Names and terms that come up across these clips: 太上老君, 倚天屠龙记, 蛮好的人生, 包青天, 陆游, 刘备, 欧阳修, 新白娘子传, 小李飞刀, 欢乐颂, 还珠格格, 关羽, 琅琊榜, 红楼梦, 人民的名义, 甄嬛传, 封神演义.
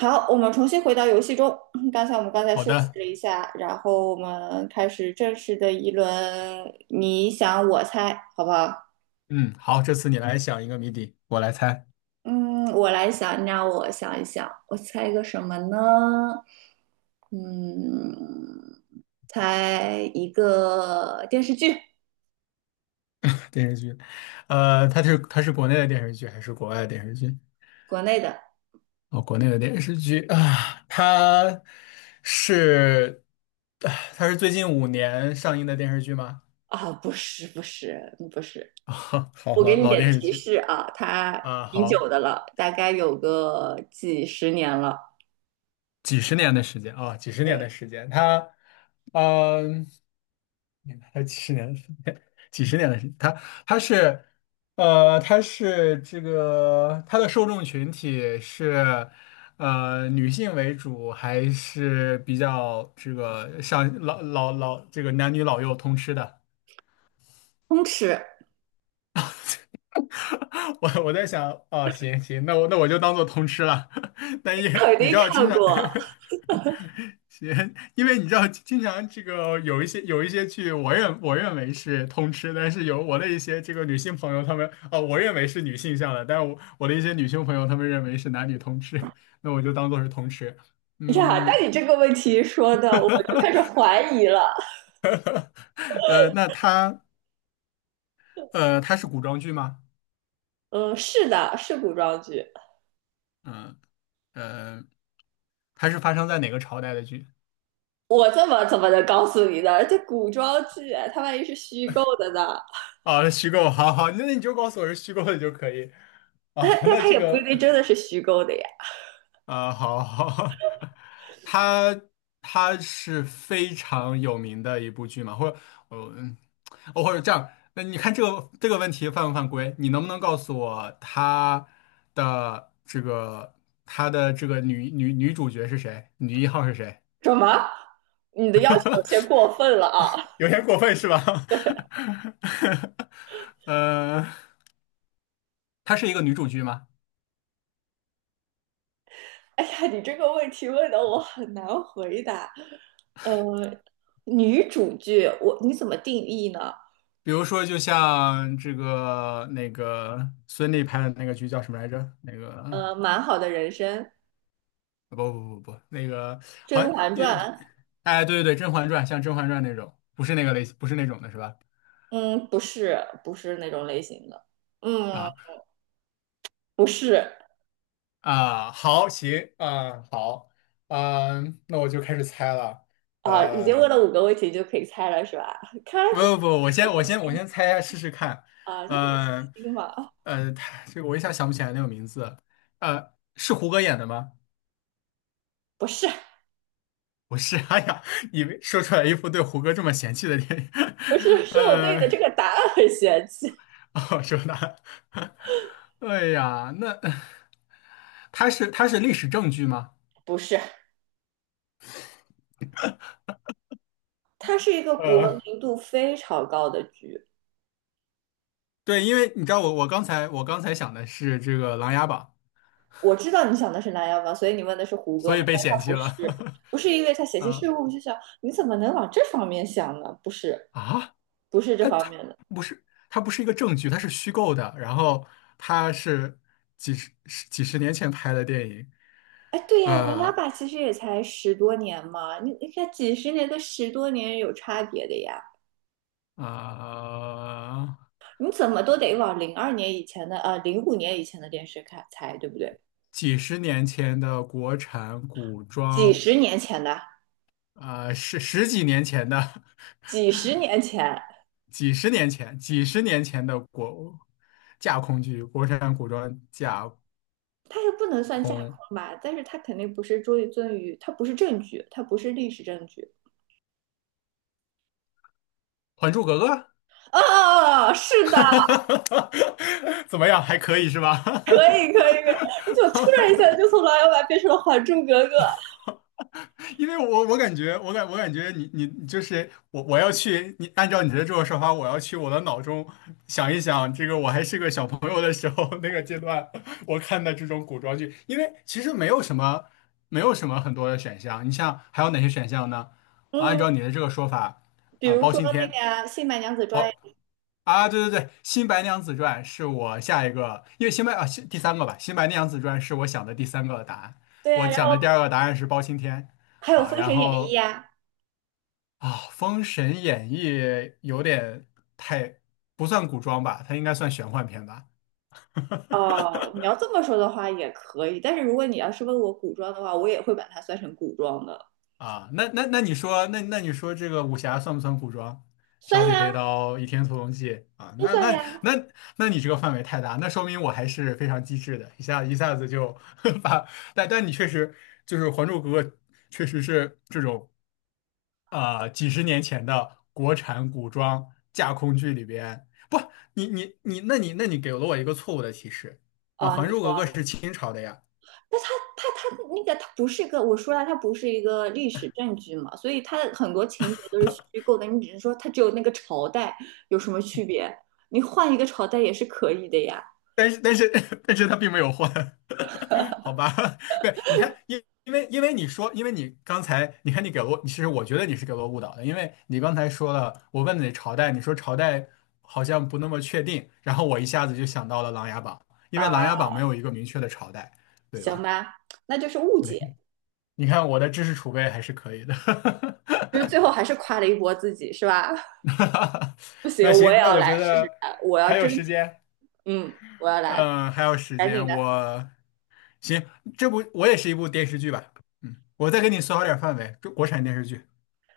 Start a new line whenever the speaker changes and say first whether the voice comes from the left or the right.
right: 好，我们重新回到游戏中。刚才我们
left: 好
right: 休
left: 的，
right: 息了一下，然后我们开始正式的一轮，你想我猜，好不好？
left: 嗯，好，这次你来想一个谜底，我来猜。
right: 嗯，我来想，让我想一想，我猜一个什么呢？嗯，猜一个电视剧，
left: 电视剧。它是国内的电视剧还是国外的电视剧？
right: 国内的。
left: 哦，国内的电视剧啊，是它是最近5年上映的电视剧吗？
right: 不是，不是，不是。
left: 啊，好，
right: 我给
left: 老
right: 你
left: 老
right: 点
left: 电视
right: 提
left: 剧。
right: 示啊，它
left: 啊，
right: 挺久
left: 好，
right: 的了，大概有个几十年了。
left: 几十年的时间啊，几十
right: 对，
left: 年的时间，他，嗯、还有几十年的时间，几十年的时间，他是，他是这个他的受众群体是，女性为主，还是比较这个像老这个男女老幼通吃的？
right: 通吃。
left: 我在想，哦，行行，那我就当做通吃了。但也
right: 肯
left: 你
right: 定
left: 知道，经
right: 看
left: 常。
right: 过
left: 行，因为你知道，经常这个有一些剧，我认为是通吃，但是有我的一些这个女性朋友，她们哦，我认为是女性向的，但我的一些女性朋友，她们认为是男女通吃，那我就当做是通吃。
right: 哎呀，
left: 嗯。
right: 但你这个问题说的，我就开始怀疑了。
left: 呃，那它它是古装剧吗？
right: 嗯，是的，是古装剧。
left: 嗯呃，它是发生在哪个朝代的剧？
right: 我怎么能告诉你呢？这古装剧，哎它万一是虚构的呢？
left: 啊，虚构，好好，那你就告诉我是虚构的就可以。
right: 但
left: 啊，
right: 但
left: 那
right: 它
left: 这
right: 也不一
left: 个，
right: 定真的是虚构的呀。
left: 啊，好好。它它是非常有名的一部剧嘛，或者我嗯，哦，或者这样，那你看这个问题犯不犯规？你能不能告诉我的这个它的这个女主角是谁？女一号是谁？
right: 什么？你的要求有些过 分了啊！
left: 有点过分是吧？呃，它是一个女主剧吗？
right: 哎呀，你这个问题问的我很难回答。呃，女主剧，你怎么定义呢？
left: 比如说，就像这个那个孙俪拍的那个剧叫什么来着？那个
right: 呃，《蛮好的人生》
left: 不不不，不，那个好
right: 《甄
left: 像
right: 嬛
left: 也。
right: 传》
left: 哎，对对对，《甄嬛传》，像《甄嬛传》那种，不是那个类型，不是那种的是吧？
right: 嗯，不是，不是那种类型的。嗯，
left: 啊
right: 不是
left: 啊，好，行啊，好，嗯，那我就开始猜了。
right: 啊，已
left: 呃，
right: 经问了5个问题就可以猜了，是吧？看来
left: 不
right: 这个
left: 不不，我
right: 很
left: 先我
right: 有
left: 先
right: 信
left: 我
right: 心
left: 先猜一下试试看。
right: 啊，你很有信
left: 嗯
right: 心嘛？
left: 他这个我一下想不起来那个名字。是胡歌演的吗？
right: 不是，
left: 不是。哎呀，你们说出来一副对胡歌这么嫌弃的电影。
right: 不是，是我对你的
left: 呃，
right: 这个答案很嫌弃。
left: 哦，说他，哎呀，那他是历史证据吗？
right: 不是，它是一个国
left: 呃，
right: 民度非常高的剧。
left: 对，因为你知道我刚才想的是这个《琅琊榜》，
right: 我知道你想的是《琅琊榜》，所以你问的是胡歌
left: 所
right: 嘛？
left: 以被
right: 但
left: 嫌
right: 他
left: 弃
right: 不是，
left: 了。
right: 不是因为他写些税
left: 啊
right: 务，我就想你怎么能往这方面想呢？不是，
left: 啊，
right: 不是这
left: 他
right: 方
left: 他
right: 面的。
left: 不是他不是一个证据，它是虚构的，然后它是几十年前拍的电影。
right: 哎，对呀，琅琊
left: 呃
right: 榜其实也才十多年嘛，你看几十年跟十多年有差别的呀，
left: 呃。
right: 你怎么都得往02年以前的，05年以前的电视看才对不对？
left: 几十年前的国产古
right: 几
left: 装，
right: 十年前的，
left: 十几年前的，
right: 几十年前，
left: 几十年前，几十年前的架空剧，国产古装架
right: 它也不能算架
left: 空
right: 空吧，但是它肯定不是于尊于，它不是证据，它不是历史证据。
left: 《还珠格格》。
right: 啊，哦哦是的，
left: 怎么样？还可以是吧？
right: 可以可以，可以你怎么突然一下就 从琅琊榜变成了《还珠格格》？
left: 因为我感觉，我感觉你就是我，我要去你按照你的这种说法，我要去我的脑中想一想，这个我还是个小朋友的时候， 那个阶段，我看的这种古装剧，因为其实没有什么很多的选项，你像还有哪些选项呢？按
right: 嗯，
left: 照你的这个说法，
right: 比
left: 啊、
right: 如
left: 包
right: 说
left: 青
right: 那个
left: 天，
right: 呀，《新白娘子传》
left: 包
right: 呀
left: 啊，对对对，《新白娘子传》是我下一个。因为新白啊新第三个吧，《新白娘子传》是我想的第三个答案，
right: 对
left: 我
right: 呀，然
left: 想
right: 后
left: 的第二个答案是包青天。
right: 还有
left: 啊，
right: 《封
left: 然
right: 神演义》
left: 后，
right: 呀。
left: 啊，《封神演义》有点太不算古装吧，它应该算玄幻片吧？
right: 哦，你要这么说的话也可以，但是如果你要是问我古装的话，我也会把它算成古装的，
left: 啊，那你说，那你说这个武侠算不算古装？小
right: 算
left: 李
right: 呀，
left: 飞刀、倚天屠龙记啊，
right: 都算
left: 那
right: 呀。
left: 那你这个范围太大，那说明我还是非常机智的，一下子就 把，但你确实就是《还珠格格》，确实是这种。啊、几十年前的国产古装架空剧里边，不，你你你，那你给了我一个错误的提示。啊，《还
right: 你
left: 珠
right: 说，
left: 格格》是清朝的呀，
right: 那它它那个它不是一个，我说了，它不是一个历史证据嘛，所以它的很多情节都是虚构的，你只是说它只有那个朝代有什么区别，你换一个朝代也是可以的呀。
left: 但是 但是它并没有换。好吧？对，你看，因为你说，因为你刚才，你看你给了我，其实我觉得你是给了我误导的，因为你刚才说了，我问你朝代，你说朝代好像不那么确定，然后我一下子就想到了《琅琊榜》，因为
right: 啊、
left: 《琅琊榜》没有一个明确的朝代，对
right: 行
left: 吧？
right: 吧，那就是误
left: 对。
right: 解，
left: 你看我的知识储备还是可以的。
right: 就是最后还是夸了一波自己是吧？不行，
left: 那
right: 我也
left: 行，那
right: 要
left: 我
right: 来
left: 觉
right: 试试
left: 得
right: 看，我要
left: 还有
right: 争
left: 时
right: 取，
left: 间，
right: 嗯，我要来，
left: 嗯、还有时
right: 赶紧
left: 间，
right: 的。
left: 行，这部我也是一部电视剧吧。嗯，我再给你缩小点范围，中国产电视剧。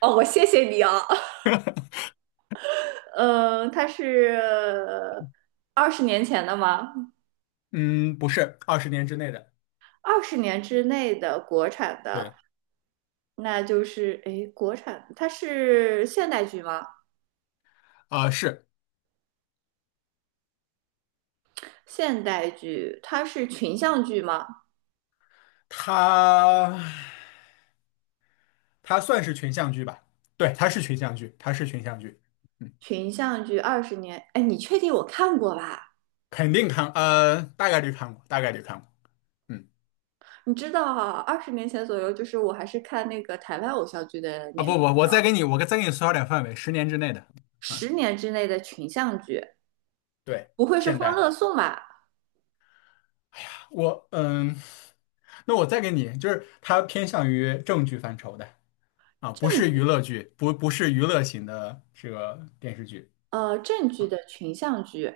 right: 哦，我谢谢你啊。呃，它是二十年前的吗？
left: 嗯，不是20年之内的。
right: 20年之内的国产的，
left: 对。
right: 那就是诶，国产它是现代剧吗？
left: 啊、是。
right: 现代剧它是群像剧吗？
left: 它，它算是群像剧吧，对，它是群像剧，它是群像剧。嗯，
right: 群像剧20年，哎，你确定我看过吧？
left: 肯定看，大概率看过，大概率看过。嗯。
right: 你知道啊，20年前左右，就是我还是看那个台湾偶像剧的
left: 啊，
right: 年，
left: 不不，我再给你缩小点范围，十年之内的。嗯，
right: 十年之内的群像剧，
left: 对。
right: 不会是
left: 现
right: 《欢乐
left: 代，
right: 颂》吧？
left: 我嗯，那我再给你，就是它偏向于正剧范畴的。啊，不
right: 正
left: 是
right: 剧，
left: 娱乐剧，不是娱乐型的这个电视剧。
right: 呃，正剧的群像剧，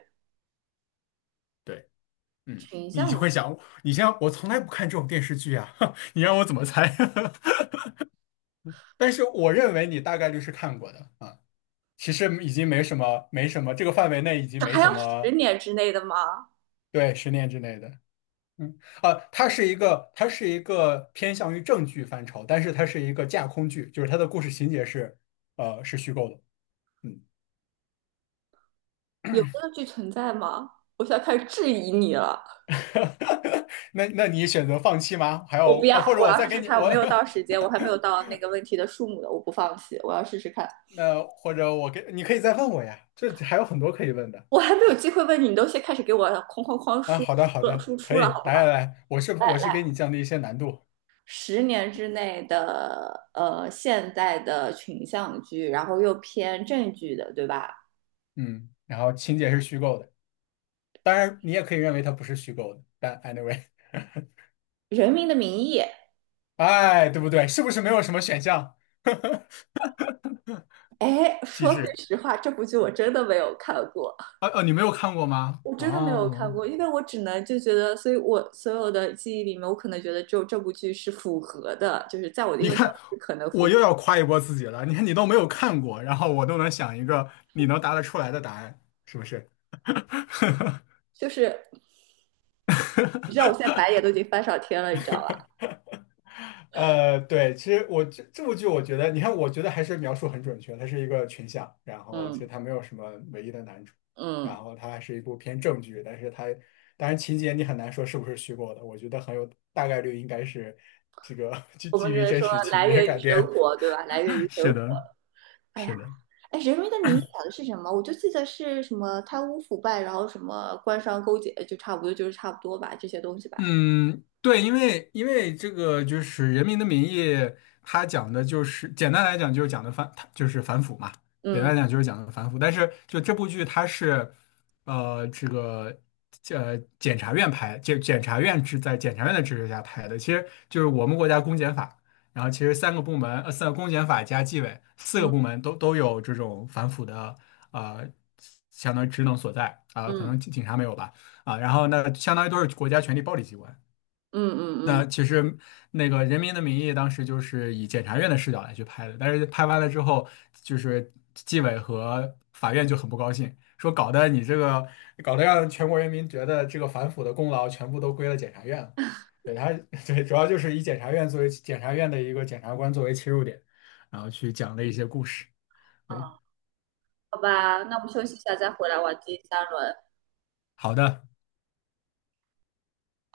left: 对。嗯，
right: 群
left: 你就
right: 像
left: 会想，你像我从来不看这种电视剧啊。你让我怎么猜？但是我认为你大概率是看过的啊。其实已经没什么，这个范围内已经
right: 这
left: 没
right: 还
left: 什
right: 要十
left: 么。
right: 年之内的吗？
left: 对，十年之内的。嗯，它是一个偏向于正剧范畴，但是它是一个架空剧，就是它的故事情节是，是虚构的。嗯。
right: 有这个剧存在吗？我现在开始质疑你了。
left: 那那你选择放弃吗？还
right: 我不
left: 有啊，
right: 要，
left: 或者
right: 我
left: 我
right: 要
left: 再
right: 试
left: 给
right: 试
left: 你
right: 看。我
left: 我，
right: 没有到时间，我还没有 到那个问题的数目的，我不放弃。我要试试看。
left: 那或者我给你可以再问我呀，这还有很多可以问的
right: 我还没有机会问你，你都先开始给我哐哐哐
left: 啊。
right: 输
left: 好的，好
right: 出了，
left: 的，
right: 输
left: 可
right: 出了，
left: 以，
right: 好不好？
left: 来来来，我是给你降低一些难度。
right: 十年之内的现代的群像剧，然后又偏正剧的，对吧？
left: 嗯，然后情节是虚构的，当然你也可以认为它不是虚构的，但 anyway,
right: 《人民的名义》，
left: 哎，对不对？是不是没有什么选项？
right: 哎，
left: 机
right: 说句
left: 智。
right: 实话，这部剧我真的没有看过。
left: 啊，你没有看过吗？
right: 我真的没有
left: 哦，
right: 看过，因为我只能就觉得，所以我所有的记忆里面，我可能觉得只有这部剧是符合的，就是在我的
left: 你
right: 印象
left: 看，
right: 里是可能符
left: 我
right: 合。
left: 又要夸一波自己了。你看，你都没有看过，然后我都能想一个你能答得出来的答案，是不是？
right: 就是你知道，我现在白眼都已 经翻上天了，你知道吧？
left: 对，其实我这部剧，我觉得，你看，我觉得还是描述很准确，它是一个群像，然后其实
right: 嗯
left: 它没有什么唯一的男主，然
right: 嗯，
left: 后它还是一部偏正剧，但是它当然情节你很难说是不是虚构的，我觉得很有大概率应该是这个
right: 我
left: 基
right: 们只
left: 于
right: 是
left: 真
right: 说
left: 实情
right: 来
left: 节
right: 源于
left: 改
right: 生
left: 编。
right: 活，对吧？来源 于生
left: 是
right: 活。
left: 的，
right: 哎
left: 是
right: 呀，
left: 的。
right: 哎，《人民的名义》讲的是什么？我就记得是什么贪污腐败，然后什么官商勾结，就差不多就是差不多吧，这些东西吧。
left: 嗯，对，因为因为这个就是《人民的名义》，它讲的就是简单来讲就是讲的反，它就是反腐嘛。简
right: 嗯
left: 单来讲就是讲的反腐。但是就这部剧它是，这个检察院拍，检察院在检察院的支持下拍的，其实就是我们国家公检法，然后其实三个部门，三公检法加纪委四个部
right: 嗯
left: 门都有这种反腐的呃相当于职能所在啊，可
right: 嗯
left: 能警察没有吧。啊，然后那相当于都是国家权力暴力机关。
right: 嗯嗯嗯，嗯
left: 那其实那个《人民的名义》当时就是以检察院的视角来去拍的，但是拍完了之后，就是纪委和法院就很不高兴，说搞得你这个搞得让全国人民觉得这个反腐的功劳全部都归了检察院了。对他。对，主要就是以检察院作为检察院的一个检察官作为切入点，然后去讲了一些故事。对。
right: 好吧，那我们休息一下再回来玩。机。
left: 好的。